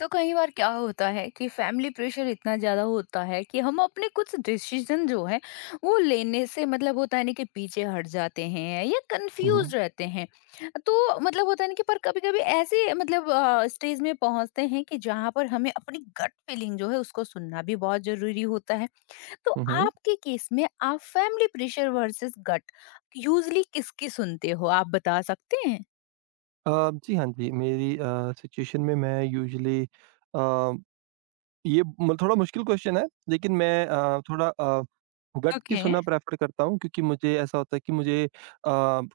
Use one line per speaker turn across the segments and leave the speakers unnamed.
तो कई बार क्या होता है कि फैमिली प्रेशर इतना ज्यादा होता है कि हम अपने कुछ डिसीजन जो है वो लेने से मतलब होता है ना कि पीछे हट जाते हैं या
हुँ, हुँ।
कंफ्यूज रहते हैं। तो मतलब होता है ना कि पर कभी कभी ऐसे मतलब स्टेज में पहुंचते हैं कि जहां पर हमें अपनी गट फीलिंग जो है उसको सुनना भी बहुत जरूरी होता है। तो
हुँ, हुँ।
आपके केस में आप family pressure versus gut usually किसकी सुनते हो, आप बता सकते हैं?
जी, हाँ जी, मेरी सिचुएशन में मैं यूजुअली अ, ये म थोड़ा मुश्किल क्वेश्चन है, लेकिन मैं थोड़ा गट की
ओके।
सुनना प्रेफ़र करता हूँ क्योंकि मुझे ऐसा होता है कि मुझे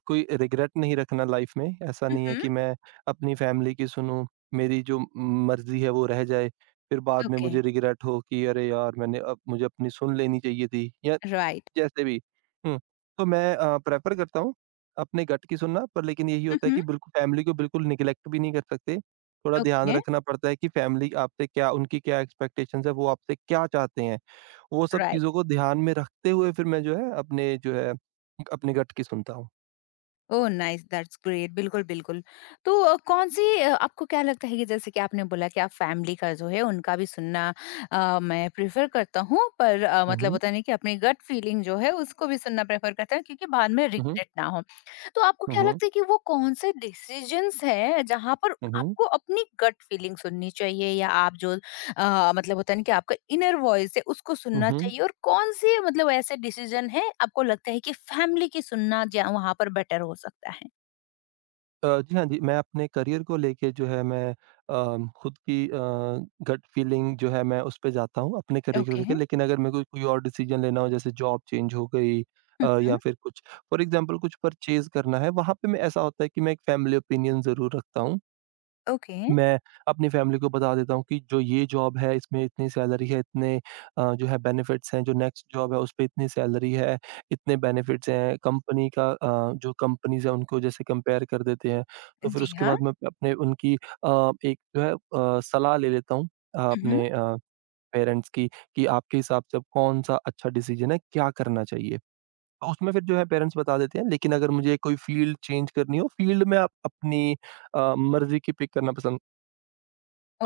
कोई रिग्रेट नहीं रखना लाइफ़ में। ऐसा नहीं है
हम्म।
कि मैं अपनी फ़ैमिली की सुनूँ, मेरी जो मर्ज़ी है वो रह जाए, फिर बाद में
ओके।
मुझे रिग्रेट हो कि अरे यार! मैंने अब मुझे अपनी सुन लेनी चाहिए थी या
राइट।
जैसे भी। हुँ। तो मैं प्रेफ़र करता हूँ अपने गट की सुनना पर लेकिन यही होता है
हम्म।
कि बिल्कुल फैमिली को बिल्कुल निग्लेक्ट भी नहीं कर सकते। थोड़ा ध्यान
ओके।
रखना पड़ता है कि फैमिली आपसे क्या उनकी क्या एक्सपेक्टेशंस है, वो आपसे क्या चाहते हैं। वो सब
राइट।
चीज़ों को ध्यान में रखते हुए फिर मैं जो है अपने गट की सुनता हूँ।
ओह नाइस, दैट्स ग्रेट, बिल्कुल बिल्कुल। तो कौन सी आपको क्या लगता है कि जैसे कि आपने बोला कि आप फैमिली का जो है उनका भी सुनना मैं प्रेफर करता हूँ, पर
हुँ,
मतलब
हुँ।
होता नहीं कि अपनी गट फीलिंग जो है उसको भी सुनना प्रेफर करता हूँ क्योंकि बाद में
हुँ, हुँ।
रिग्रेट ना हो। तो आपको
हुँ,
क्या
हुँ।
लगता है कि वो कौन से डिसीजंस हैं जहाँ पर
हुँ, हुँ।
आपको अपनी गट फीलिंग सुननी चाहिए, या आप जो मतलब होता है ना कि आपका इनर वॉइस है उसको
हुँ,
सुनना
हुँ।
चाहिए, और कौन से मतलब ऐसे डिसीजन है आपको लगता है कि फैमिली की सुनना जा वहाँ पर बेटर हो सकता है?
जी हाँ जी, मैं अपने करियर को लेके जो है मैं खुद की गट फीलिंग जो है मैं उस पे जाता हूँ अपने करियर को
ओके।
लेके। लेकिन अगर मेरे को कोई और डिसीज़न लेना हो जैसे जॉब चेंज हो गई
हुँ, हुँ।
या फिर कुछ फॉर एग्ज़ाम्पल कुछ परचेज़ करना है, वहाँ पे मैं ऐसा होता है कि मैं एक फैमिली ओपिनियन ज़रूर रखता हूँ।
ओके।
मैं अपनी फैमिली को बता देता हूँ कि जो ये जॉब है इसमें इतनी सैलरी है, इतने जो है बेनिफिट्स हैं, जो नेक्स्ट जॉब है उस पे इतनी सैलरी है, इतने बेनिफिट्स हैं, कंपनी का जो कंपनीज़ हैं उनको जैसे कंपेयर कर देते हैं। तो फिर
जी
उसके
हाँ।
बाद मैं अपने उनकी एक जो है सलाह ले लेता हूँ
हुँ, हुँ।
अपने पेरेंट्स की कि आपके हिसाब से अब कौन-सा अच्छा डिसीज़न है, क्या करना चाहिए? तो उसमें फिर जो है पेरेंट्स बता देते हैं, लेकिन अगर मुझे कोई फील्ड चेंज करनी हो, फील्ड में आप अपनी मर्ज़ी की पिक करना पसंद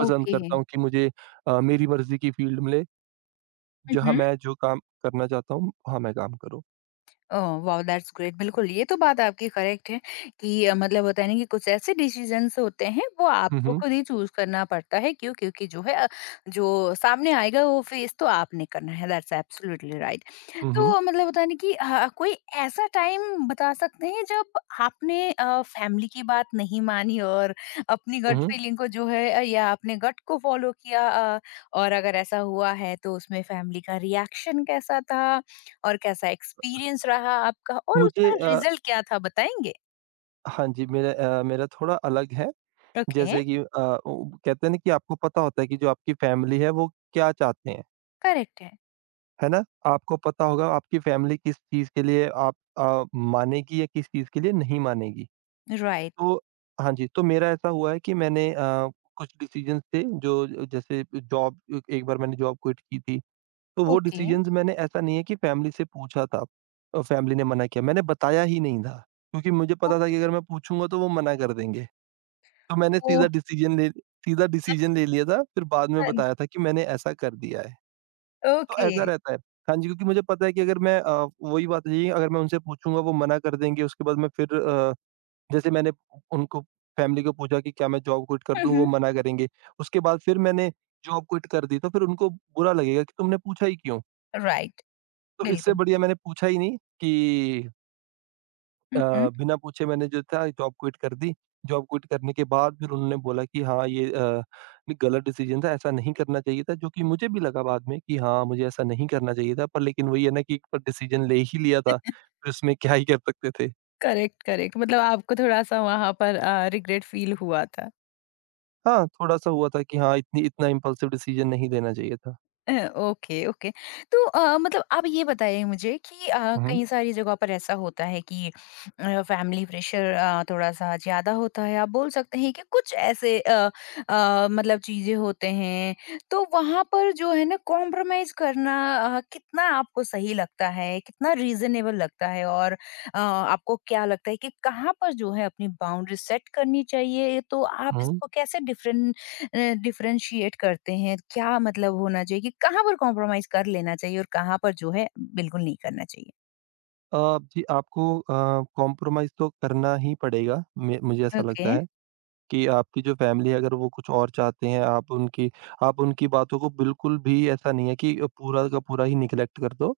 पसंद
ओके।
करता हूँ कि मुझे मेरी मर्ज़ी की फ़ील्ड मिले,
हुँ,
जहाँ
हुँ।
मैं जो काम करना चाहता हूँ, वहाँ मैं काम करूँ।
ओह वाओ, दैट्स ग्रेट, बिल्कुल, ये तो बात आपकी करेक्ट है कि मतलब होता है ना कि कुछ ऐसे डिसीजंस होते हैं वो
हुँ,
आपको
हुँ।
खुद ही चूज करना पड़ता है, क्यों? क्योंकि जो है जो सामने आएगा वो फेस तो आपने करना है, दैट्स एब्सोल्युटली राइट।
हुँ, हुँ।
तो मतलब होता है ना कि हाँ, कोई ऐसा टाइम बता सकते हैं जब आपने फैमिली की बात नहीं मानी और अपनी
हुँ,
गट
हुँ।
फीलिंग को जो है या अपने गट को फॉलो किया, और अगर ऐसा हुआ है तो उसमें फैमिली का रिएक्शन कैसा था और कैसा एक्सपीरियंस रहा आपका और
मुझे
उसका रिजल्ट क्या था, बताएंगे?
हाँ जी, मेरा थोड़ा अलग है,
ओके।
जैसे कि वो कहते हैं ना कि आपको पता होता है कि जो आपकी फ़ैमिली है, वो क्या चाहते हैं,
करेक्ट है।
है ना? आपको पता होगा आपकी फ़ैमिली किस चीज़ के लिए आप मानेगी या किस चीज़ के लिए नहीं मानेगी।
राइट।
तो हाँ जी, तो मेरा ऐसा हुआ है कि मैंने कुछ डिसीज़न्स थे जो जैसे जॉब एक बार मैंने जॉब क्विट की थी। तो वो
ओके।
डिसीजंस मैंने ऐसा नहीं है कि फैमिली से पूछा था और फैमिली ने मना किया, मैंने बताया ही नहीं था, क्योंकि मुझे पता था
ओके।
कि अगर मैं पूछूँगा तो वो मना कर देंगे। तो मैंने
ओ।
सीधा डिसीजन ले लिया था, फिर बाद में बताया था कि मैंने ऐसा कर दिया है। तो
ओके।
ऐसा रहता है। हाँ जी, क्योंकि मुझे पता है कि अगर मैं वही बात रही है जी, अगर मैं उनसे पूछूँगा वो मना कर देंगे, उसके बाद मैं फिर जैसे मैंने उनको फैमिली को पूछा कि क्या मैं जॉब क्विट कर दूँ? वो मना करेंगे। उसके बाद फिर मैंने जॉब क्विट कर दी, तो फिर उनको बुरा लगेगा कि तुमने पूछा ही क्यों?
राइट।
तो इससे
बिल्कुल।
बढ़िया मैंने पूछा ही नहीं कि बिना पूछे मैंने जो था जॉब क्विट कर दी। जॉब क्विट करने के बाद फिर उन्होंने बोला कि हाँ, ये गलत डिसीज़न था, ऐसा नहीं करना चाहिए था, जो कि मुझे भी लगा बाद में कि हाँ, मुझे ऐसा नहीं करना चाहिए था। पर लेकिन वही है ना कि एक बार डिसीज़न ले ही लिया था, फिर उसमें क्या ही कर सकते थे।
करेक्ट, करेक्ट, मतलब आपको थोड़ा-सा वहाँ पर रिग्रेट फील हुआ था।
हाँ, थोड़ा-सा हुआ था कि हाँ, इतनी इतना इम्पल्सिव डिसीज़न नहीं लेना चाहिए था।
Okay, okay. तो मतलब आप ये बताइए मुझे कि
हुँ।
कई सारी जगहों पर ऐसा होता है कि फैमिली प्रेशर थोड़ा-सा ज़्यादा होता है। आप बोल सकते हैं कि कुछ ऐसे मतलब चीज़ें होते हैं, तो वहाँ पर जो है ना कॉम्प्रोमाइज़ करना कितना आपको सही लगता है, कितना रीज़नेबल लगता है, और आपको क्या लगता है कि कहाँ पर जो है अपनी बाउंड्री सेट करनी चाहिए? तो आप
हुँ।
इसको कैसे डिफरेंट डिफरेंशिएट करते हैं, क्या मतलब होना चाहिए कि कहाँ पर कॉम्प्रोमाइज कर लेना चाहिए और कहाँ पर जो है बिल्कुल नहीं करना चाहिए?
जी आपको कॉम्प्रोमाइज़ तो करना ही पड़ेगा, मे मुझे ऐसा
ओके।
लगता है। कि आपकी जो फैमिली है अगर वो कुछ और चाहते हैं, आप उनकी बातों को बिल्कुल भी ऐसा नहीं है कि पूरा का पूरा ही निग्लेक्ट कर दो।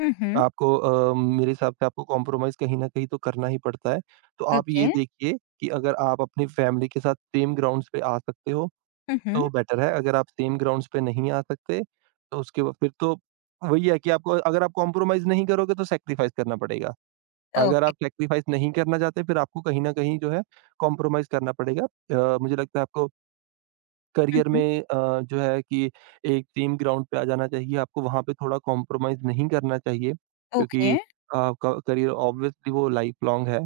हम्म।
आपको मेरे हिसाब से आपको कॉम्प्रोमाइज़ कहीं न कहीं तो करना ही पड़ता है। तो आप ये
ओके।
देखिए कि अगर आप अपनी फैमिली के साथ सेम ग्राउंड्स पे आ सकते हो,
हम्म।
तो बेटर है। अगर आप सेम ग्राउंड्स पे नहीं आ सकते, तो उसके बाद फिर तो वही है कि आपको अगर आप कॉम्प्रोमाइज़ नहीं करोगे तो सैक्रिफ़ाइस करना पड़ेगा। अगर
ओके।
आप सैक्रिफ़ाइस नहीं करना चाहते, फिर आपको कहीं न कहीं जो है कॉम्प्रोमाइज़ करना पड़ेगा। मुझे लगता है आपको करियर
हम्म।
में जो है कि एक टीम ग्राउंड पे आ जाना चाहिए, आपको वहाँ पे थोड़ा कॉम्प्रोमाइज़ नहीं करना चाहिए
ओके।
क्योंकि आपका करियर ऑब्वियसली वो लाइफ लॉन्ग है।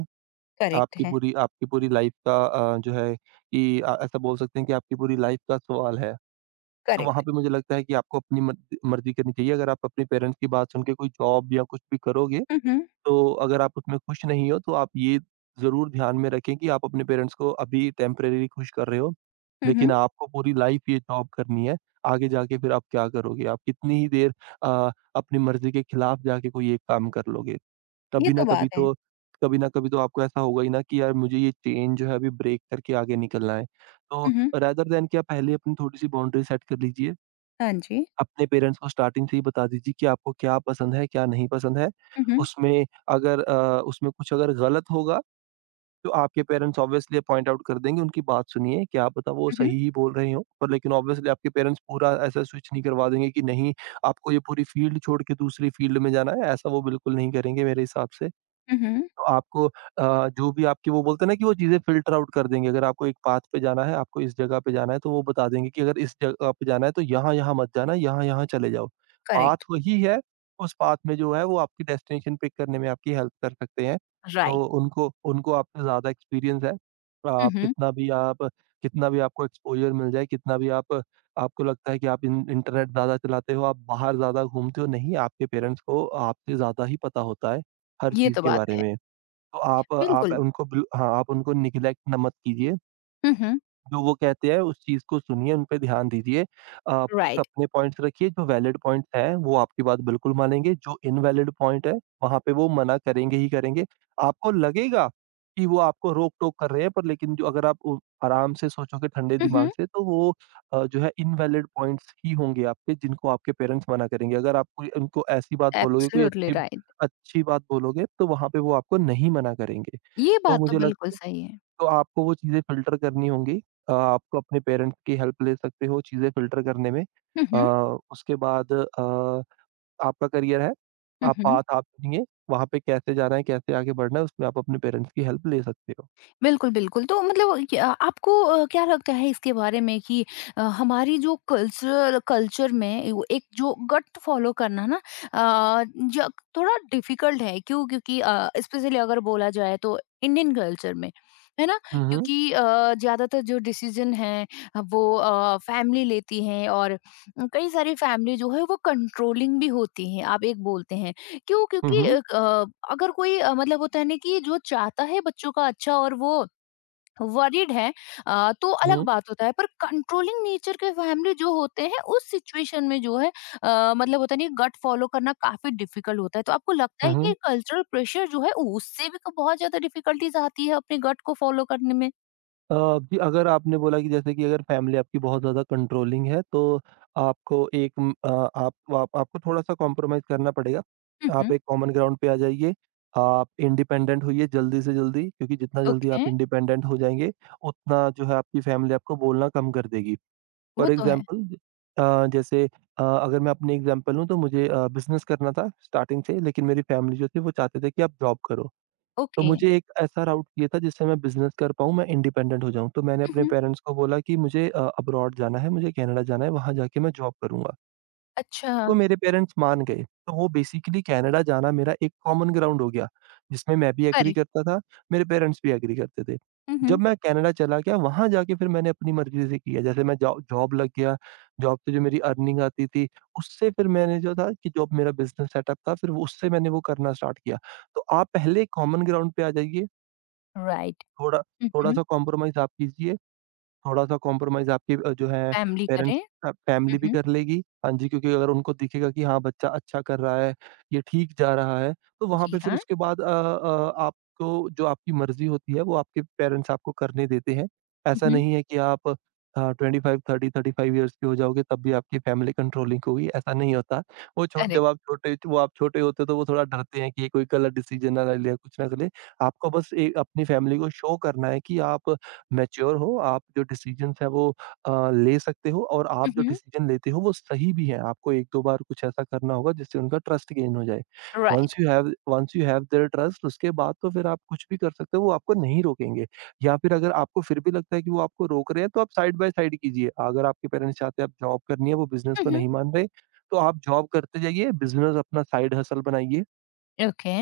करेक्ट
आपकी
है।
पूरी आपकी पूरी लाइफ का जो है कि ऐसा बोल सकते हैं कि आपकी पूरी लाइफ का सवाल है। तो वहाँ
करेक्ट।
पे मुझे लगता है कि आपको अपनी मर्ज़ी मर्ज़ी करनी चाहिए। अगर आप अपने पेरेंट्स की बात सुन के कोई जॉब या कुछ भी करोगे
हम्म।
तो अगर आप उसमें खुश नहीं हो तो आप ये ज़रूर ध्यान में रखें कि आप अपने पेरेंट्स को अभी टेम्परेरी खुश कर रहे हो,
हम्म।
लेकिन आपको पूरी लाइफ ये जॉब करनी है। आगे जाके फिर आप क्या करोगे? आप कितनी ही देर अपनी मर्ज़ी के खिलाफ जाके कोई एक काम कर लोगे।
ये
कभी ना
तो बात
कभी
है।
तो कभी ना कभी तो आपको ऐसा होगा ही ना कि यार मुझे ये चेन जो है अभी ब्रेक करके आगे निकलना है। तो
हम्म।
रेदर दैन कि आप पहले अपनी थोड़ी-सी बाउंड्री सेट कर लीजिए।
हाँ जी।
अपने पेरेंट्स को स्टार्टिंग से ही बता दीजिए कि आपको क्या पसंद है, क्या नहीं पसंद है।
हम्म।
उसमें कुछ अगर गलत होगा तो आपके पेरेंट्स ऑब्वियसली पॉइंट आउट कर देंगे, उनकी बात सुनिए। क्या पता वो
हम्म।
सही ही बोल रहे हों, पर लेकिन ऑब्वियसली आपके पेरेंट्स पूरा ऐसा स्विच नहीं करवा देंगे कि नहीं, आपको ये पूरी फील्ड छोड़ के दूसरी फील्ड में जाना है, ऐसा वो बिल्कुल नहीं करेंगे मेरे हिसाब से।
हम्म।
तो आपको जो भी आपकी वो बोलते हैं ना कि वो चीज़ें फ़िल्टर आउट कर देंगे। अगर आपको एक पाथ पे जाना है, आपको इस जगह पे जाना है, तो वो बता देंगे कि अगर इस जगह पे जाना है तो यहाँ-यहाँ मत जाना, यहाँ-यहाँ चले जाओ। Path
correct.
वही है, उस पाथ में जो है वो आपकी डेस्टिनेशन पिक करने में आपकी हेल्प कर सकते हैं।
राइट।
तो उनको उनको आपसे ज़्यादा एक्सपीरियंस है।
हम्म।
आप कितना भी आपको एक्सपोज़र मिल जाए, कितना भी आप आपको लगता है कि आप इन इंटरनेट ज़्यादा चलाते हो, आप बाहर ज़्यादा घूमते हो, नहीं, आपके पेरेंट्स को आपसे ज़्यादा ही पता होता है, हर
ये
चीज़
तो
के
बात
बारे
है।
में। तो आप
बिल्कुल।
उनको बिल हाँ, आप उनको नेग्लेक्ट ना मत कीजिए।
हम्म।
जो वो कहते हैं उस चीज़ को सुनिए, उन पे ध्यान दीजिए। आप कुछ
राइट।
अपने पॉइंट्स रखिए, जो वैलिड पॉइंट्स हैं वो आपकी बात बिल्कुल मानेंगे, जो इनवैलिड पॉइंट है वहाँ पे वो मना करेंगे ही करेंगे। आपको लगेगा कि वो आपको रोक-टोक कर रहे हैं पर लेकिन जो अगर आप उ आराम से सोचोगे ठंडे दिमाग
हम्म।
से तो वो जो है इनवैलिड पॉइंट्स ही होंगे आपके जिनको आपके पेरेंट्स मना करेंगे। अगर आप कोई उनको ऐसी बात बोलोगे, कोई
एब्सोल्युटली
अच्छी
राइट।
अच्छी बात बोलोगे तो वहाँ पे वो आपको नहीं मना करेंगे।
ये
तो
बात तो
मुझे लग
बिल्कुल सही है।
तो आपको वो चीज़ें फ़िल्टर करनी होंगी। आपको अपने पेरेंट्स की हेल्प ले सकते हो चीज़ें फ़िल्टर करने में। अ,
हम्म।
उसके बाद आपका करियर है, आप
हम्म।
पाथ आप चुनिए, वहाँ पे कैसे जाना है, कैसे आगे बढ़ना है, उसमें आप अपने पेरेंट्स की हेल्प ले सकते हो।
बिल्कुल, बिल्कुल। तो मतलब क्या आपको क्या लगता है इसके बारे में कि हमारी जो कल्चरल कल्चर में वो एक जो गट फ़ॉलो करना ना अ, ज थोड़ा डिफ़िकल्ट है, क्यों? क्योंकि स्पेशली अगर बोला जाए तो इंडियन कल्चर में, है ना?
हुँ, हुँ।
क्योंकि ज़्यादातर जो डिसीज़न हैं वो फैमिली लेती है, और कई सारी फैमिली जो है वो कंट्रोलिंग भी होती हैं, आप एक बोलते हैं। क्यों?
हुँ,
क्योंकि
हुँ।
क अगर कोई मतलब होता है ना कि जो चाहता है बच्चों का अच्छा और वो वरीड है, तो
हुँ,
अलग
हुँ।
बात होता है। पर कंट्रोलिंग नेचर के फैमिली जो होते हैं उस सिचुएशन में जो है मतलब होता नहीं गट फॉलो करना काफ़ी डिफिकल्ट होता है। तो आपको लगता
हुँ,
है
हुँ।
कि कल्चरल प्रेशर जो है उससे भी क बहुत ज़्यादा डिफिकल्टीज़ आती है अपने गट को फॉलो करने में?
अ, जी, अगर आपने बोला कि जैसे कि अगर फैमिली आपकी बहुत ज़्यादा कंट्रोलिंग है, तो आपको एक उम, अ, आप आपको थोड़ा-सा कॉम्प्रोमाइज़ करना पड़ेगा।
हुँ, हुँ।
आप एक कॉमन ग्राउंड पे आ जाइए, आप इंडिपेंडेंट होइए जल्दी से जल्दी, क्योंकि जितना जल्दी
ओके,
आप इंडिपेंडेंट हो जाएँगे, उतना जो है आपकी फैमिली आपको बोलना कम कर देगी।
वो
फॉर
तो है।
एग्ज़ाम्पल अ, जैसे अगर मैं अपनी एग्ज़ाम्पल लूँ तो मुझे बिज़नेस करना था स्टार्टिंग से लेकिन मेरी फैमिली जो थी वो चाहते थे कि आप जॉब करो। तो
ओके।
मुझे एक ऐसा राउट चाहिए था जिससे मैं बिज़नेस कर पाऊँ, मैं इंडिपेंडेंट हो जाऊँ। तो मैंने
हुँ,
अपने
हुँ।
पेरेंट्स को बोला कि मुझे अब्रॉड जाना है, मुझे कनाडा जाना है, वहाँ जाके मैं जॉब करूँगा।
अच्छा,
तो मेरे पेरेंट्स मान गए। तो वो बेसिकली कनाडा जाना मेरा एक कॉमन ग्राउंड हो गया, जिसमें मैं भी एग्री
करेक्ट।
करता था, मेरे पेरेंट्स भी एग्री करते थे।
हुँ,
जब
हुँ।
मैं कनाडा चला गया, वहाँ जाके फिर मैंने अपनी मर्ज़ी से किया, जैसे मैं जॉ जॉब लग गया, जॉब से जो मेरी अर्निंग आती थी, उससे फिर मैंने जो था कि जो अब मेरा बिज़नेस सेटअप था, फिर वो उससे मैंने वो करना स्टार्ट किया। तो आप पहले कॉमन ग्राउंड पे आ जाइए।
राइट।
थोड़ा
हुँ, हुँ।
थोड़ा-सा कॉम्प्रोमाइज़ आप कीजिए। थोड़ा-सा कॉम्प्रोमाइज़ आपकी जो है
फैमिली करें।
पेरेंट्स
हुँ,
फैमिली भी
हुँ।
कर लेगी। हाँ जी, क्योंकि अगर उनको दिखेगा कि हाँ, बच्चा अच्छा कर रहा है, ये ठीक जा रहा है, तो वहाँ
जी
पे फिर
हाँ।
उसके बाद आपको जो आपकी मर्ज़ी होती है, वो आपके पेरेंट्स आपको करने देते हैं।
हुँ,
ऐसा
हुँ।
नहीं है कि आप 25, 30, 35 इयर्स के हो जाओगे, तब भी आपकी फैमिली कंट्रोलिंग होगी, ऐसा नहीं होता। वो छोट
करेक्ट।
जब आप छोटे वो आप छोटे होते हो, तो वो थोड़ा डरते हैं कि ये कोई गलत डिसीज़न ना ले ले, कुछ ना कर ले। आपको बस ए अपनी फैमिली को शो करना है कि आप मैच्योर हो, आप जो डिसीज़न्स हैं वो ले सकते हो और
हुँ,
आप जो
हुँ।
डिसीज़न लेते हो वो सही भी हैं। आपको 1-2 बार कुछ ऐसा करना होगा जिससे उनका ट्रस्ट गेन हो जाए।
Right.
Once you have their trust उसके बाद तो फिर आप कुछ भी कर सकते हो, वो आपको नहीं रोकेंगे। या फिर अगर आपको फिर भी लगता है कि वो आपको रोक रहे हैं तो आप साइड बाय साइड कीजिए। अगर आपके पेरेंट्स चाहते हैं आप जॉब करनी है, वो बिज़नेस
हुँ,
को
हुँ।
नहीं मान रहे, तो आप जॉब करते जाइए, बिज़नेस अपना साइड हसल बनाइए।
ओके।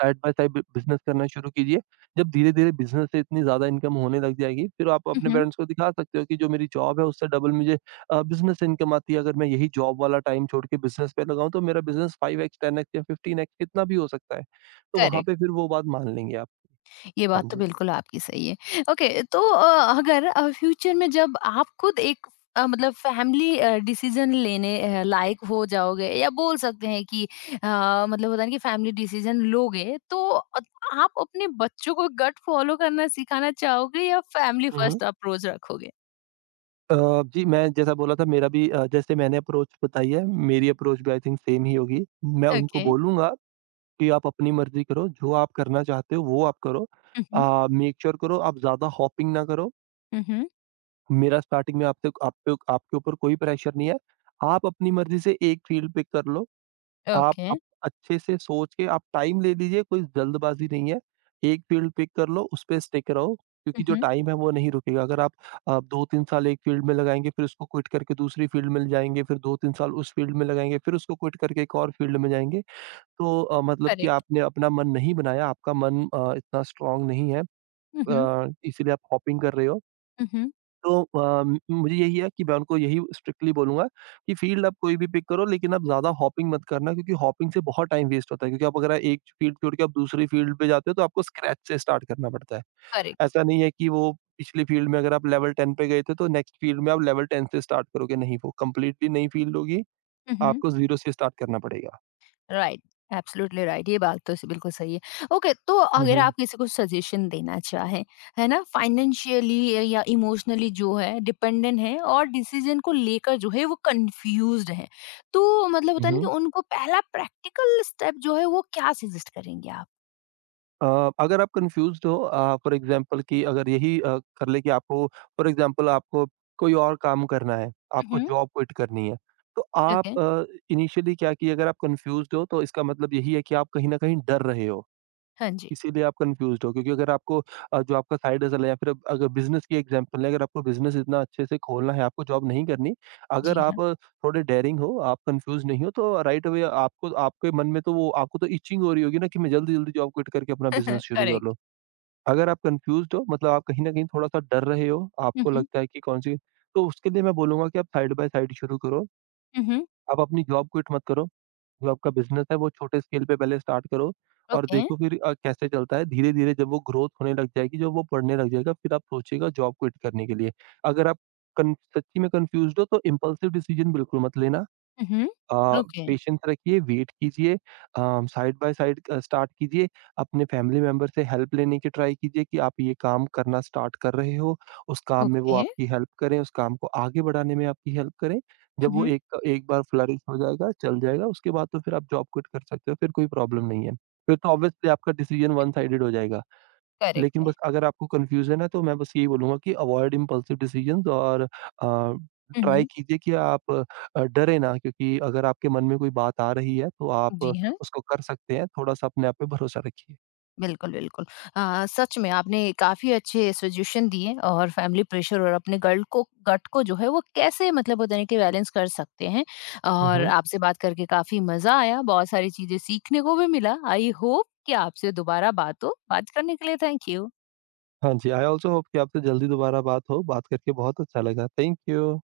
साइड बाय साइड बि बिज़नेस करना शुरू कीजिए। जब धीरे-धीरे बिज़नेस से इतनी ज़्यादा इनकम होने लग जाएगी, फिर आप
हुँ,
अपने
हुँ।
पेरेंट्स को दिखा सकते हो कि जो मेरी जॉब है उससे डबल मुझे बिज़नेस से इनकम आती है। अगर मैं यही जॉब वाला टाइम छोड़ के बिज़नेस पे लगाऊँ तो मेरा बिज़नेस 5x, 10x या 15x कितना भी हो सकता है। तो वहाँ
करेक्ट।
पे फिर वो बात मान लेंगे आप।
ये
हाँ
बात तो
जी।
बिल्कुल आपकी सही है। ओके, तो अगर फ्यूचर में जब आप खुद एक मतलब फैमिली डिसीज़न लेने लायक हो जाओगे, या बोल सकते हैं कि मतलब होता है ना कि फैमिली डिसीज़न लोगे तो आप अपने बच्चों को गट फॉलो करना सिखाना चाहोगे या फैमिली
हुँ, हुँ।
फर्स्ट अप्रोच रखोगे?
अ, जी मैं जैसा बोला था मेरा भी जैसे मैंने अप्रोच बताई है, मेरी अप्रोच भी आई थिंक सेम ही होगी। मैं उनको
ओके।
बोलूँगा कि आप अपनी मर्ज़ी करो, जो आप करना चाहते हो वो आप करो।
हुँ, हुँ।
मेक श्योर करो आप ज़्यादा हॉपिंग ना करो।
हुँ, हुँ।
मेरा स्टार्टिंग में आप तक आप पे आपके ऊपर कोई प्रेशर नहीं है। आप अपनी मर्ज़ी से एक फील्ड पिक कर लो।
ओके।
आप अच्छे से सोच के आप टाइम ले लीजिए, कोई जल्दबाज़ी नहीं है। एक फील्ड पिक कर लो, उस पे स्टिक रहो, क्योंकि
हुँ,
जो
हुँ।
टाइम है वो नहीं रुकेगा। अगर आप 2-3 साल एक फील्ड में लगाएँगे, फिर उसको क्विट करके दूसरी फील्ड में जाएँगे, फिर 2-3 साल उस फील्ड में लगाएँगे, फिर उसको क्विट करके एक और फील्ड में जाएँगे। तो मतलब कि
करेक्ट।
आपने अपना मन नहीं बनाया, आपका मन इतना स्ट्रॉन्ग नहीं है
हुँ, हुँ।
इसीलिए आप हॉपिंग कर रहे हो।
हुँ, हुँ।
तो अ, म मुझे यही है कि मैं उनको यही स्ट्रिक्टली बोलूँगा कि फ़ील्ड आप कोई भी पिक करो लेकिन आप ज़्यादा हॉपिंग मत करना क्योंकि हॉपिंग से बहुत टाइम वेस्ट होता है क्योंकि आप अगर एक फ़ील्ड छोड़ के आप दूसरी फ़ील्ड पे जाते हो तो आपको स्क्रैच से स्टार्ट करना पड़ता है।
करेक्ट।
ऐसा नहीं है कि वो पिछली फ़ील्ड में अगर आप लेवल 10 पे गए थे तो नेक्स्ट फ़ील्ड में आप लेवल 10 से स्टार्ट करोगे, नहीं वो कंप्लीटली नई फ़ील्ड होगी,
हुँ, हुँ।
आपको ज़ीरो से स्टार्ट करना पड़ेगा।
राइट, एब्सोल्युटली राइट, ये बात तो स बिल्कुल सही है। ओके, तो
हुँ,
अगर
हुँ।
आप किसी को सजेशन देना चाहें, है ना? फाइनेंशियली या इमोशनली जो है डिपेंडेंट है और डिसीजन को लेकर जो है वो कन्फ्यूज़्ड है। तो मतलब
हुँ,
होता है ना कि
हुँ।
उनको पहला प्रैक्टिकल स्टेप जो है वो क्या सजेस्ट करेंगे आप?
अगर आप कन्फ्यूज़्ड हो फॉर एग्ज़ाम्पल कि अगर यही अ, कर ले कि आपको फॉर एग्ज़ाम्पल आपको कोई और काम करना है,
हुँ,
आपको
हुँ,
जॉब क्विट करनी है, तो आप
ओके।
अ, इनिशियली क्या किए अगर आप कन्फ्यूज़्ड हो तो इसका मतलब यही है कि आप कहीं न कहीं डर रहे हो।
हाँ जी।
इसीलिए आप कन्फ्यूज़्ड हो क्योंकि अगर आपको जो आपका साइड हसल है या फिर अब अगर बिज़नेस की एग्ज़ाम्पल है, अगर आपको बिज़नेस इतना अच्छे से खोलना है, आपको जॉब नहीं करनी। अगर
जी हाँ।
आप थोड़े डेयरिंग हो, आप कन्फ्यूज़ नहीं हो तो राइट अवे आपको आपके मन में तो वो आपको तो इचिंग हो रही होगी ना कि मैं जल्दी-जल्दी जॉब क्विट करके अपना बिज़नेस शुरू कर
करेक्ट।
लूँ। अगर आप कन्फ्यूज़्ड हो मतलब आप कहीं न कहीं थोड़ा-सा डर रहे हो,
हुँ,
आपको
हुँ,
लगता है कि कौन-सी तो उसके लिए मैं बोलूँगा कि आप साइड बाय साइड शुरू करो।
हुँ, हुँ,
आप अपनी जॉब क्विट मत करो। जो आपका बिज़नेस है वो छोटे स्केल पे पहले स्टार्ट करो और
ओके।
देखो फिर कैसे चलता है। धीरे-धीरे जब वो ग्रोथ होने लग जाएगी, जब वो बढ़ने लग जाएगा, फिर आप सोचिएगा जॉब क्विट करने के लिए। अगर आप कन सच्ची में कन्फ्यूज़्ड हो तो इम्पल्सिव डिसीज़न बिल्कुल मत लेना।
हुँ, हुँ,
अ,
ओके,
पेशेंस रखिए, वेट कीजिए, साइड बाय साइड स्टार्ट कीजिए, अपने फैमिली मेंबर से हेल्प लेने की ट्राई कीजिए कि आप ये काम करना स्टार्ट कर रहे हो, उस काम में वो
ओके।
आपकी हेल्प करें, उस काम को आगे बढ़ाने में आपकी हेल्प करें। जब
हुँ,
वो
हुँ,
एक एक बार फ्लरिश हो जाएगा, चल जाएगा, उसके बाद तो फिर आप जॉब क्विट कर सकते हो, फिर कोई प्रॉब्लम नहीं है। फिर तो ऑब्वियसली आपका डिसीजन वन साइडेड हो जाएगा।
करेक्ट
लेकिन
है।
बस अगर आपको कन्फ्यूज़न है तो मैं बस यही बोलूँगा कि अवॉइड इम्पल्सिव डिसीजंस और
हुँ,
ट्राई
हुँ,
कीजिए कि आप डरें ना क्योंकि अगर आपके मन में कोई बात आ रही है तो आप
जी हाँ।
उसको कर सकते हैं, थोड़ा-सा अपने आप पे भरोसा रखिए।
बिल्कुल, बिल्कुल। अ, सच में आपने काफ़ी अच्छे सजेशन दिए, और फैमिली प्रेशर और अपने गल्ड को गट को जो है वो कैसे मतलब होता है कि बैलेंस कर सकते हैं,
हुँ,
और
हुँ।
आपसे बात करके काफ़ी मज़ा आया, बहुत सारी चीज़ें सीखने को भी मिला। आई होप कि आपसे दोबारा बात हो। बात करने के लिए थैंक यू।
हाँ जी, आई ऑल्सो होप कि आपसे जल्दी दोबारा बात हो, बात करके बहुत अच्छा लगा। Thank you.